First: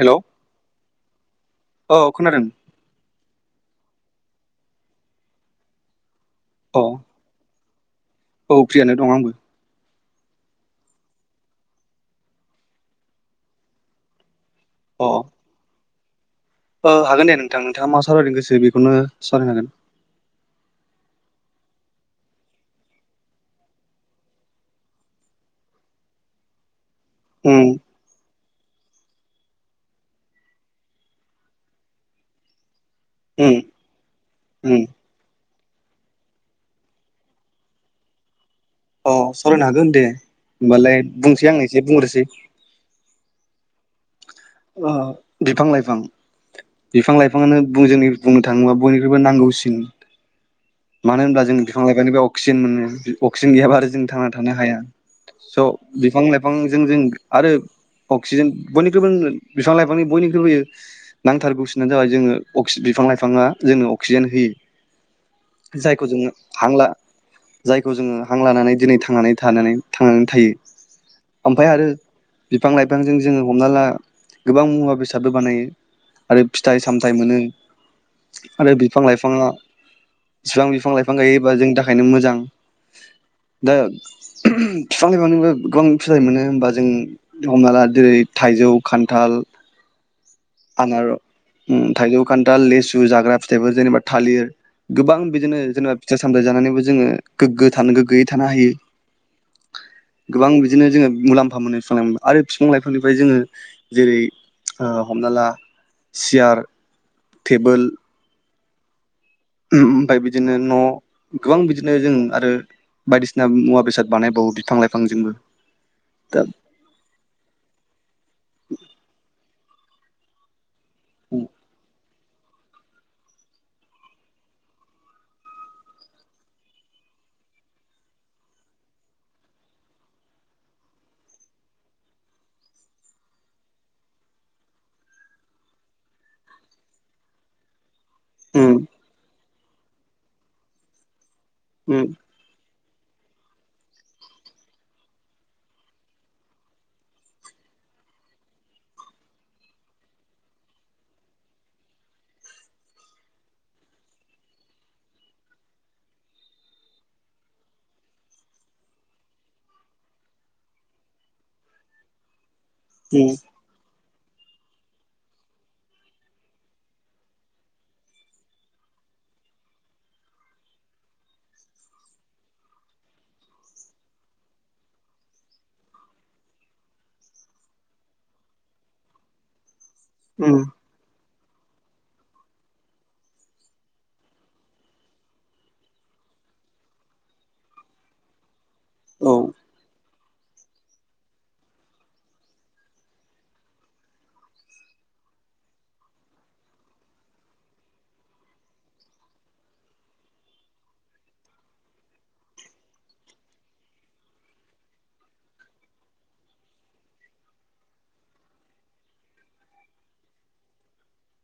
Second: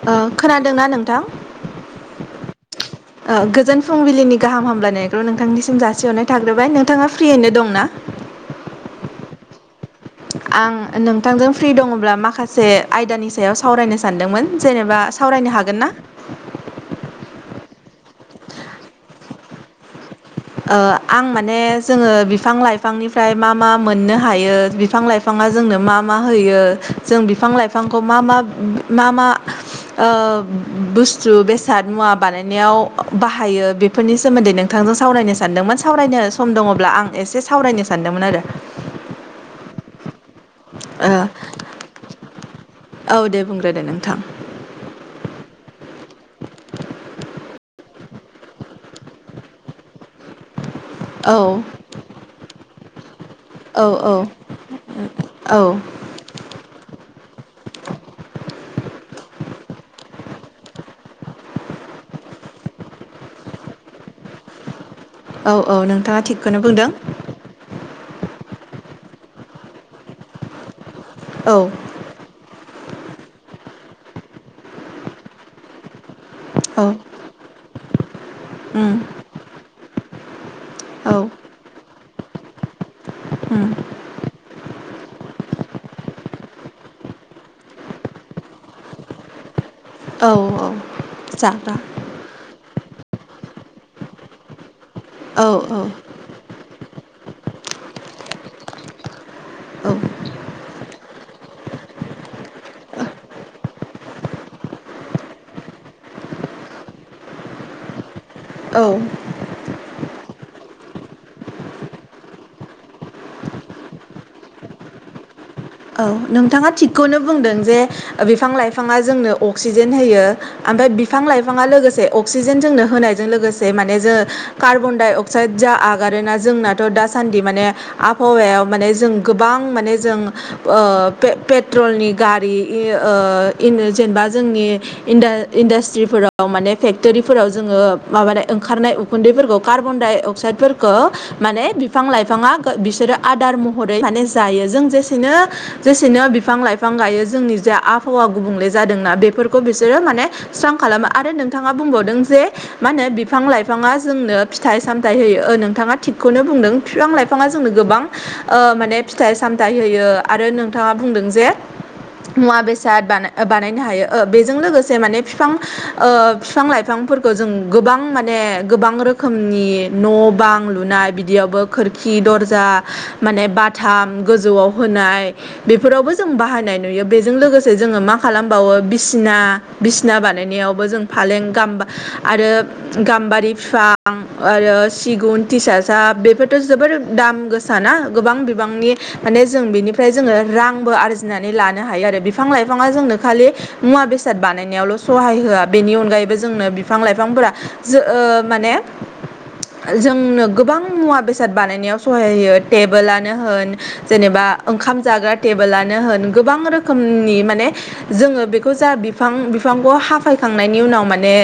Hello खोनादोंना नोंथां औ खोनादों आ गोजोन फुंबिलिनि गाहाम हामलायनायखौ नोंथांनिसिम जासिहरनाय थाग्रोबाय अ नोंथाङा फ्रियैनो दंना? औ प्रियानो दं आंबो आं नोंथांजों फ्रि दङब्ला माखासे आयदानि सायाव सावरायनो सानदोंमोन। जेनेबा सावरायनो हागोन ना? औ हागोन दे नोंथां नोंथाङा मा सावरायनो गोसो बेखौनो सावरायनो हागोन। आ आं माने जोङो बिफां लाइफांनिफ्राय मा मा मोननो हायो बिफां लाइफां जोंनो मा मा होयो जों बिफां उम लाइफांखौ मा मा मा मा आ बुस्थु बेसाद मुवा बानायनायाव उम बाहायो बेफोरनि सोमोन्दै उम नोंथांजों सावरायनो सानदोंमोन सावरायनो सम दङब्ला आं एसे सावरायनो सानदोंमोन आरो। औ सावरायनो हागोन दे होमबालाय ओ बुंसै आं एसे बुंग्रोसै औ दे बुंग्रोदो नोंथां अ बिफां लाइ फां बिफां लाइफाङानो जों बुंनो थाङोब्ला बयनिख्रुइबो नांगौसिन मानो औ होनब्ला जों बिफां लाइफानो बे अक्सिजेन मोनो अक्सिजेन गैयाबा औ आरो जों औ थांना थानो हाया। औ स' बिफां लाइफांजों जों आरो अक्सिजेन बयनिख्रुइबो बिफां लाइफांनि बयनिख्रुइबोयो नांथारगौसिानो जाबाय जोङो अ बिफां लाइफाङा जोंङनो अक्सिजेन होयो। औ औ जायखौ नोंथाङा जोङो थिगखौनो हांला बुंदों जाय खौ जोङो हां लानानै दिनै थांनानै थानानै थांनानै थायो। औ ओमफ्राय आरो बिफां लाइफांजों जोङो हमना ला गोबां मुवा बेसादबो बानायो। आरो फिथाइ औ सामथाइ मोनो आरो उम बिफां लाइफाङा एसेबां बिफां औ लाइफां गायोबा जोंनि थाखायनो मोजां उम दा बिफां लाइफांनिबो गोबां फिथाइ मोनो होमबा जों हमना ला जेरै थाइजौ खान्थाल औ आनार जाग्रा उम थाइजौ खान्थाल लो सु जाग्रा फिथाइफोर जेनेबा थालिर गोबां औ बिदिनो जेनेबा फिथाइ सामथाइ जानानै जोङो गोग्गो थानो गोग्गोयै थानो हायो। औ गोबां बिदिनो जोङो मुलाम्फा मोनो बिफां लाइफां आरो बिफां लाइफांनिफ्राय जोङो जेरै हमना ला सियार टेबोल औ ओमफ्राय बिदिनो न' गोबां बिदिनो जों आरो बायदिसिना मुवा बेसाद बानायबावो बिफां लाइफांजोंबो औ दा नोंथाङा थिगखौनो बुंदों जे बिफां लाइफाङा जोंनो अक्सिजेन होयो ओमफ्राय बिफां उम लाइफाङा लोगोसे अक्सिजेन जोंनो होनायजों लोगोसे माने जोङो कार्बन डाइ अक्साइड जा आगारोना जोंनाथ' दा दासानदि माने आबहावायाव माने जों गोबां माने जों ओ पेट्रलनि गारि ओ जेनेबा जोंनि इन इन्डास्ट्रिफोराव माने फेक्ट'रिफोराव जोङो माबानाय ओंखारनाय उम उखुन्दैफोरखौ कार्बन डाइ अक्साइदफोरखौ माने बिफां लाइफाङा बिसोरो आदार महरै माने जायो जों जे नों जेसेनो बिफां लाइफां गायो जोंनि जे आबहावा गुबुंले जादोंना बेफोरखौ बिसोरो मा ने स्रां खालामो आरो नोंथाङा बुंबावदों जे मा होनो बिफां लाइफाङा जोंनो फिथाइ सामथाइ नोंथाङा थिगखौनो बुंदों बिफां लाइफाङा जोंनो गोबां ओ माने फिथाइ सामथाय होयो आरो नोंथाङा बुंदों जे मुवा बेसाद उम बानायनो हायो बेजों लोगोसे माने फिफां फिफां लाइफांफोरखौ जों गोबां माने गोबां रो रोखोमनि न' बां लुनाय बिदियावबो खोरखि दर्जा माने बाथाम गोजौआव होनाय बेफोरावबो जों बाहायनाय नुयो बेजों लोगोसे जोङो मा खालामबावो बिसिना बिसिना उम बानायनायावबो जों फालें आरो गाम्बारि बिफां आरो सिगुन थिसाजाब बे जोबोर दाम गोसाना गोबां बिबांनि औ माने ओमफ्राय जोङो रांबो आरजिनानै लानो हायो बिफां लाइफाङा जोंनो खालि मुवा बेसाद बानायनायाव सहाय होआ बेनि अनगायैबो जोंनो बिफां लाइफांफोरा माने जोंनो गोबां मुवा बेसाद बानायनायाव सहाय होयो टेबोलानो होन जेनेबा ओंखाम जाग्रा टेबोलानो होन गोबां रोखोमनि माने जोङो बेखौ जा बिफां बिफांखौ हाफायखांनायनि उनाव माने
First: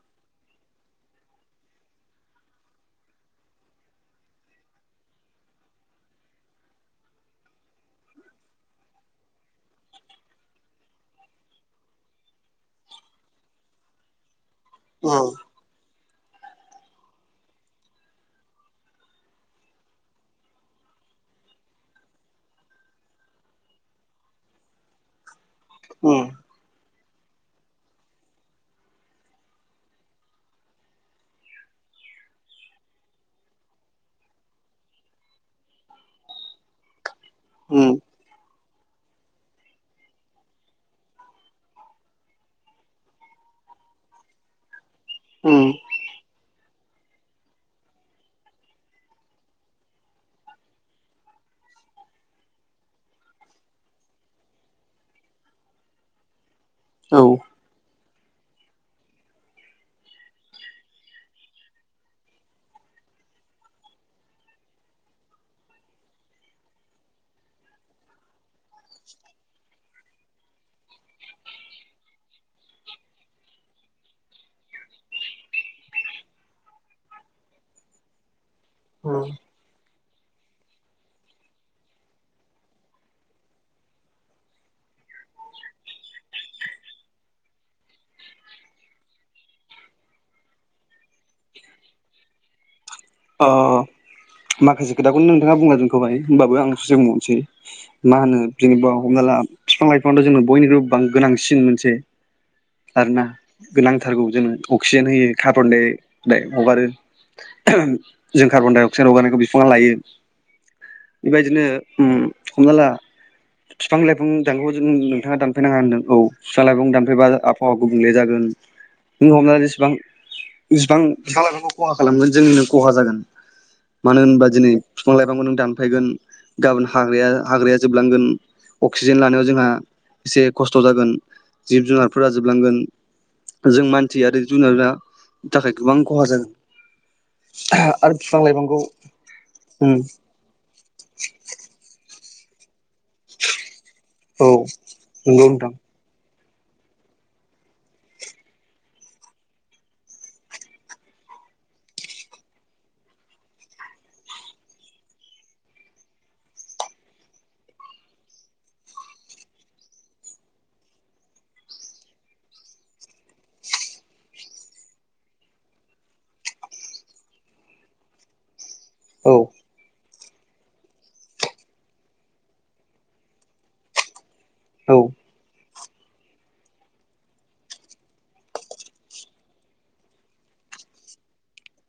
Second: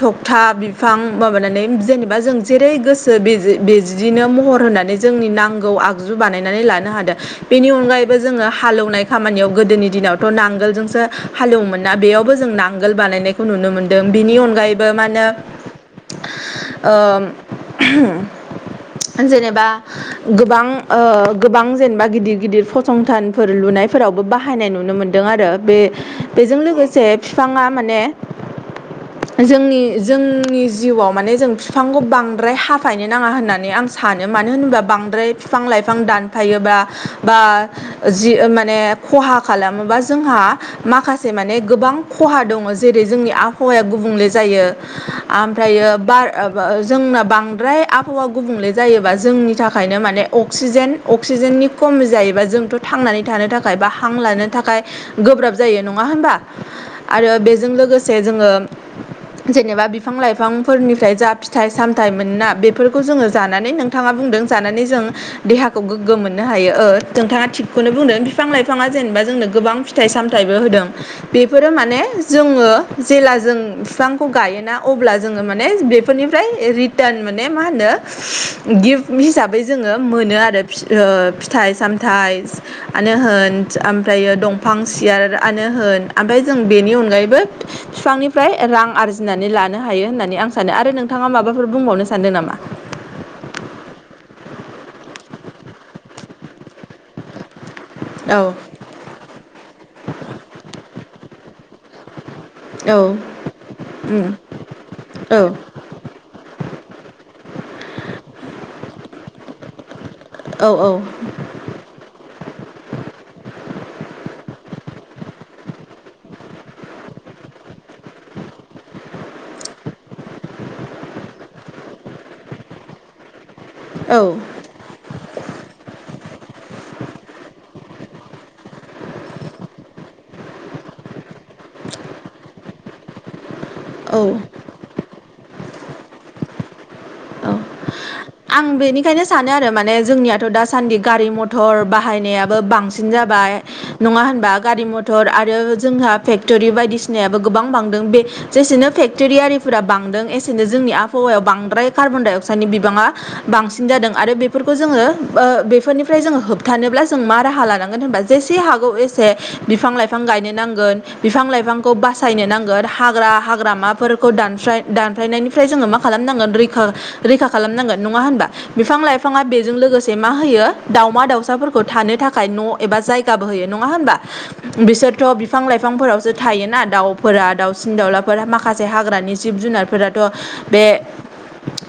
थबथा बिफां माबानानै जेनेबा जों जेरै गोसो बिदिनो महर होनानै जोंनि नांगौ आगजु बानायनानै लानो बेनि अनगायैबो जोङो हालेवनाय खामानियाव गोदोनि दिनावथ' नांगोलजोंसो हालेवो मोन बेयावबो जों नांगोल बानायनायखौ नुनो मोनदों बिनि अनगायैबो मा औ होनो ओ जेनेबा गोबां ओ गोबां जेनेबा गिदिर गिदिर फसंथानफोर लुनायफोरावबो बाहायनाय नुनो मोनदों आरो बे उम बेजों लोगोसे बिफाङा माने जोंनि जोंनि जिउआव माने जों बिफांखौ बांद्राय हाफायनो नाङा होननानै आं सानो मानो होनब्ला बिफां लाइफां थांफायोबा बा उम जि मा खहा खालामोबा जोंहा माखासे माने गोबां खहा दङ जेरै जोंनि आबहाव हाया गुबुंले जायो उम ओमफ्रायो बार जोंना बांद्राय आबहावा गुबुंले जायोबा जोंनि थाखायनो माने अक्सिजेन अक्सिजेननि खम जायोबा जोंथ' थांनानै थानो थाखाय बा हां लानो थाखाय गोब्राब जायो नङा होमबा औ आरो बेजों लोगोसे जोङो जेनेबा बिफां लाइफांफोरनिफ्राय जा फिथाइ सामथाइ मोनोना बेफोरखौ जोङो जानानै नोंथाङा बुंदों जानानै जों देहा गोग्गो मोननो हायो नोंथाङा थिगखौनो बुंदों बिफां लाइफाङा जेनेबा जोंनो गोबां फिथाइ सामथायबो हो दों बेफोरो माने जोङो जेला जों बिफांखौ गायोना अब्ला जोङो माने बेफोरनिफ्राय रिटान माने मा होनो गिफ्ट हिसाबै जोङो मोनो आरो फिथोब फिथाइ सामथाइआनो होन ओमफ्रायो दंफां सियार आनो होन ओमफ्राय जों बेनि अनगायैबो बिफांनिफ्राय रां आरजिनानै लानो हायो होननानै आं सानो आरो नोंथाङा माबाफोर बुंबावनो सानदों नामा? अ माखासे खोथाखौनो नोंथाङा बुंलांजोबखाबाय होमबाबो आं सुसे बुंबावनोसै मा होनो औ जेनेबा हमना ला बिफां लाइफांथ' जोंनो बयनिख्रुइ गोनांसिन मोनसे औ आरोना गोनांथारगौ जोंनो अक्सिजेन होयो कार्बनडा हगारो जों कार्बनडाइ अक्साइड हगारनायखौ बिफाङा लायो औ बेबायदिनो उ हमना ला फिफां-लाइफां [unintelligible] जों नोंथाङा दानफैनाङा होनदों औ फिफां-लाइफां दानफैबा आ अ गुबुंले जागोन नों हमनानै जेसेबां जेसिबां फिफां-लाइफांखौ ख'हा खालामगोन जोंनिनो खहा जागोन औ मानो होनबा दिनै फिफां लाइफांखौ नों दानफायगोन गाबोन हाग्राया हाग्राया जोबलांगोन अक्सिजेन लानायाव जोंहा एसे खस्थ' जागोन जिब-जुनारफोरा जोबलांगोन। जों मानसि आरो जुनारा थाखाय गोबां ख'हा जागोन औ आरो बिफां आं लाइफांखौ बेनिखायनो सानो आरो माने उम जोंनियाथ' दासान्दि गारि मथर बाहायनायाबो बांसिन सिन जाबाय नङा औ होनबा गारि मथर नंगौ आरो नोंथां जोंहा फेक्ट'रि बायदिसिनायाबो गोबां बांदों बे जेसेनो फेक्ट'रि आरिफोरा बांदों एसेनो जोंनि आबहावा याव बांद्राय कार्बनडाइ अक्साइडनि बिबाङा बांसिन जादों आरो बेफोरखौ जोङो ओ बेफोरनिफ्राय जोङो होबथानोब्ला जों मा राहा लानांगोन होनबा जेसे हागौ एसे बिफां-लाइफां गायनो नांगोन बिफां-लाइफांखौ बासायनो नांगोन ग्रा हाग्रामाफोरखौ [unintelligible] दानफायनायनिफ्राय जोङो मा खालामनांगोन रैखा खालामनांगोन नङा होनबा बिफां औ लाइफाङा बेजों लोगोसे से माहोयो दाउमा-दाउसाफोरखौ थानो थाखाय न' एबा जायगाबो होयो नङा होमबा औ बिसोरथ' बिफां-लाइफां बिफांफोरावसो थायोना दाउफोरा दाउसिन-दाउलाफोरा माखासे हाग्रानि जिब-जुनारफोराथ' बे ए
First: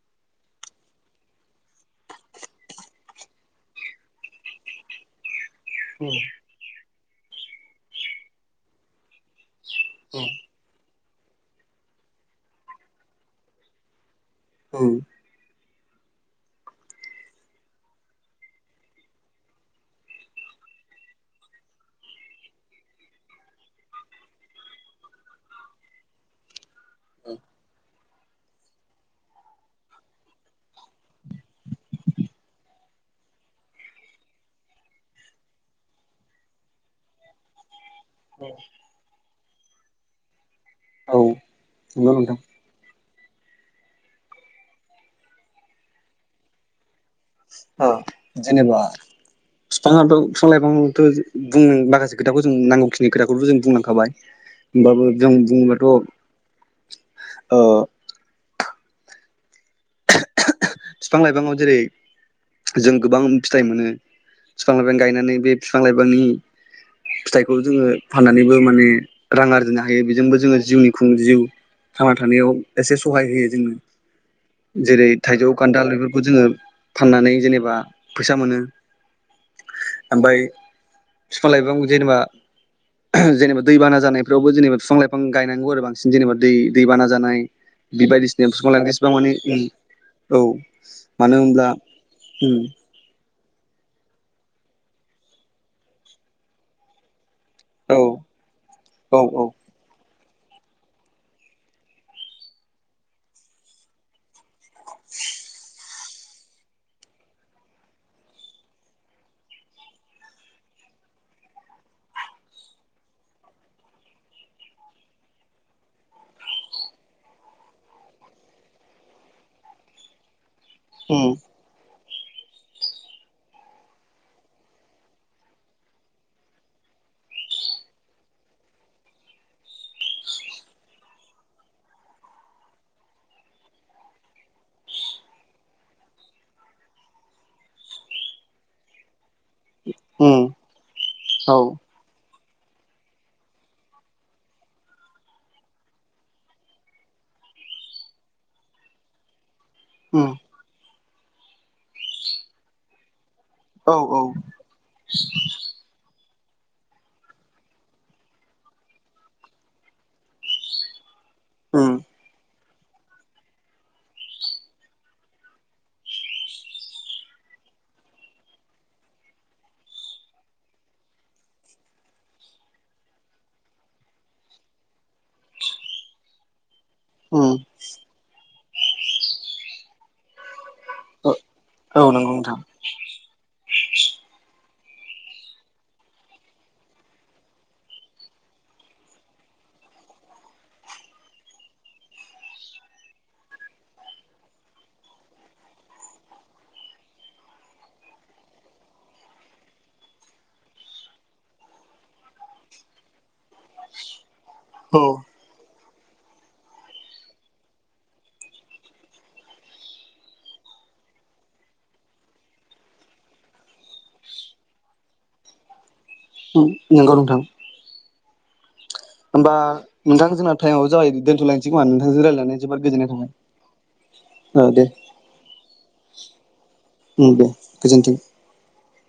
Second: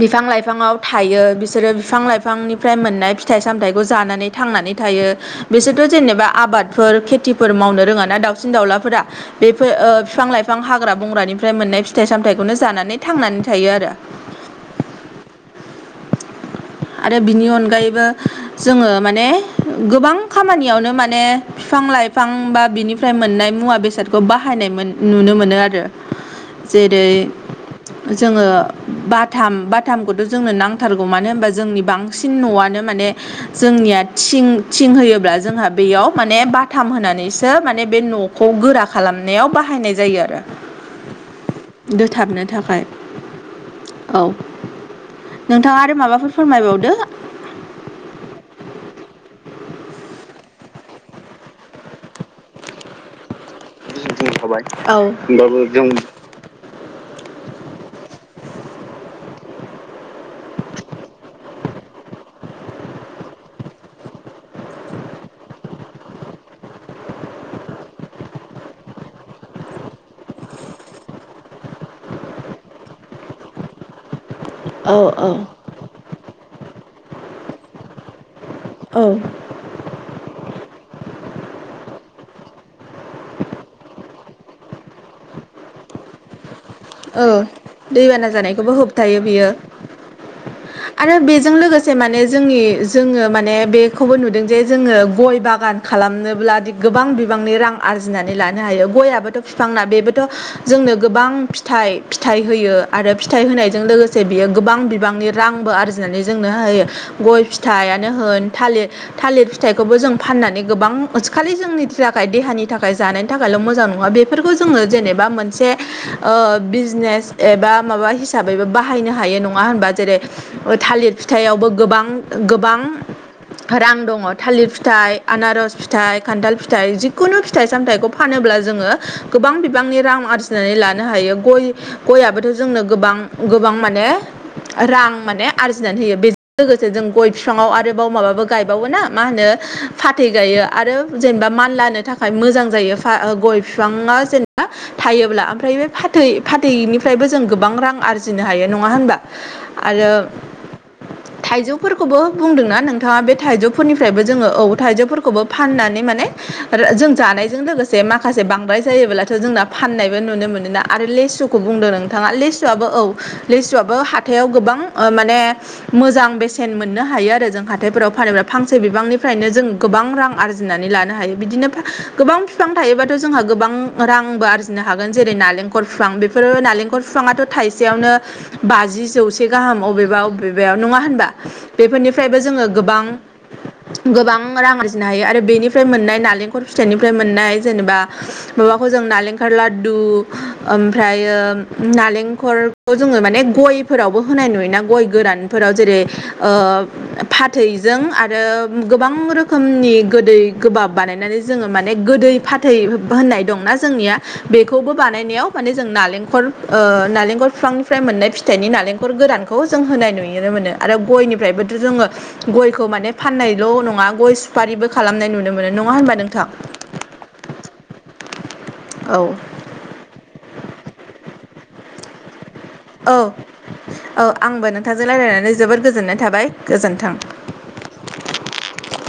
बिफां लाइफांङाव थायो बिसोरो बिफां-लाइफांनिफ्राय मोननाय फिथाइ- सामथायखौ जानानै थांनानै थायो बिसोरथ' जेनेबा आबादफोर खेतिफोर मावनो रोङाना दाउसिन- दाउलाफोरा बेफो ओ फिफां-लाइफां हाग्रा बंग्रानिफ्राय मोननाय फिथाइ-सामथाइखौनो जानानै थांनानै थायो आरो औ [inaudible] आरो बिनि अनगायैबो जोङो माने गोबां खामानियावनो माने फिफां-लाइ फां बा बिनिफ्राय मोननाय मुवा-बेसादखौ बाहायनाय मोन नुनो मोनो आरो जेरै जोङो बाथाम बाथामखौथ' ज जोंनो नांथारगौ मानो होमबा जोंनि बांसिन न'आनो माने जोंनिया थिं थिं होयोब्ला जोंहा बेयाव माने बाथाम होनानैसो मा बे न'खौ गोरा खालामनायाव बाहायनाय जायो आरो औ नंगौ नोंथां दोथाबनो थाखाय औ नोंथाङा आरो माबाफोर फोरमायबावदो ओ जेनेबा फिफाङाथ' फिफां-लाइफाङाथ' बुं माखासे खोथाखौ जों नांगौ खिनि खोथाखौथबो जों बुंलांखाबाय बुंखाबाय होमबाबो जों जों बुंबाथ' ओ फिफां-लाइफाङाव जेरै जों गोबां फिथाइ मोनो फिफांनिफ्रायनो गायनानै बे फिफां लायफांनि फिथाइखौ जोङो फाननानैबो माने रां आरजिनो हायो बेजोंबो जोङो जिउनि खुं जिउ थांना थानायाव एसे सहाय होयो जोंनो औ जेरै औ थाइजौ खान्थाल बेफोरखौ जोङो फाननानै जेनेबा फैसा मोनो औ ओमबाय फिफां-लाइफांखौ जेनेबा जेनेबा दैबाना जानायफ्रावबो जेनेबा फिफां-लाइफां गायनांगौ आरो बांसिन जेनेबा दै दैबाना औ जानाय बे दैबाना बायदिसिना बिफां जानायखौबो लाइफां जेसेबां होबथायो। माने बियो औ आरो मानो बेजों होनब्ला लोगोसे माने जोंनि जों माने बेखौबो नुदों जे जोङो गय बागान खालामनोब्लादि गोबां बि बांनि रां औ आरजिनानै लानो हायो औ गयाबोथ' औ फिफांना बेबोथ' जोंनो गोबां थाइ फिथाइ होयो आरो फिथाइ होनायजों लोगोसे बियो गोबां बिबांनि रांबो आरजि नानै जोंनो होयो गय फिथाइयानो होन थालि थालिर फिथाइखौबो जों फाननानै गोबां खालि जोंनि थाखाय देहानि थाखाय जानायनि थाखायल' मोजां नङा बेफोरखौ जोङो जेनेबा मोनसे ओ बिजनेस एबा माबा हिसाबैबो बाहायनो हायो नङा होनबा जेरै ओ थालिर औ फिथाइावबो गोबां गोबां रां दङ'। थालिर फिथाइ आनारस फिथाइ खान्थाल फिथाइ जिखुनु फिथाइ सामथायखौ फानो ब्ला जोङो गोबां बिबांनि रां आरजिनानै लानो हायो। गय गयबोथ' जोंनो गोबां गोबां माने रां माने आरजिनानै होयो। बेजों लोगोसे जों गय फिफाङाव आरोबाव माबाबो गायबावो ना? मा होनो फाथै गायो आरो जेनेबा औ मानलानो थाखाय मोजां जायो फा गय फिफाङा जेनेबा थायोब्ला। ओमफ्राय बे फाथै फाथैनिफ्रायबो जों गोबां रां आरजिनो हायो नङा होनबा आरो थाइजौफोरखौबो बुंदोंना नोंथाङा बे थाइजौफोरनिफ्रायबो औ जोङो औ थाइजौफोरखौबो फाननानै माने जों जानायजों लोगोसे माखासे बांद्राय जायोब्लाथ' जोंना फाननायबो नुनो मोनोना? आरो लेसुखौ बुंदों नोंथाङा ले सुवाबो औ लिसुआबो हाथायाव गोबां माने मोजां बेसेन मोननो हायो आरो जों हाथायफोराव फानोबा फांसे बिबांनिफ्रायनो जों गोबां रां आरजिनानै लानो हायो बिदिनो फां गोबां फिफां बिफां थायोबाथ' जोंहा गोबां रांबो आरजिनो हागोन जेरै नालेंखर खर बिफां बेफोरो नालेंखलर बिफाङाथ' थाइसेयावनो बाजि जौसे गाहाम बबेबा बबेबायाव नङा होनबा औ नंगौ बेफोरनिफ्रायबो नोंथां जोङो गोबां [inaudible] गोबां रां आरजिनो हायो आरो बेनिफ्राय मोननाय नालेंखर फिथाइनिफ्राय मोननाय जेनेबा माबाखौ ज जों नालेंखल लादु ओमफ्रायो नालेंखलखौ जोङो माने गयफोरावबो होनाय नुयोना गय गोरानफोर व जेरै ओ फाथैजों आरो गोबां रोखोमनि गोदै गोबाब बानायनानै जोङो माने गोदै फाथै होननाय दंना जोंनिया बेखौबो औ बानायनायाव माने जों नालेंखर ओ नालेंखर बिफांनिफ्राय मोननाय फिथाइनि नालेंखर गोरानखौ जों होनाय नुयोमोन। मोन आरो गयनिफ्रायबोथ' जोङो गयखौ माने फाननायल' नङा गय सुफारिबो खालामनाय नुनो मोनो। मोनो नङा होनबा नोंथां नंगौ नोंथां [inaudible] होमबा नोंथां जोंना टाइमाबो जाबाय दोनथ'लायनोसै खोमा नोंथांजों रायजायनानै जोबोर गोजोननाय औ थाबाय। औ आंबो दे नोंथांजों रायज्लायनानै जोबोर गोजोननाय थाबाय गोजोन्थों। दथ [inaudible]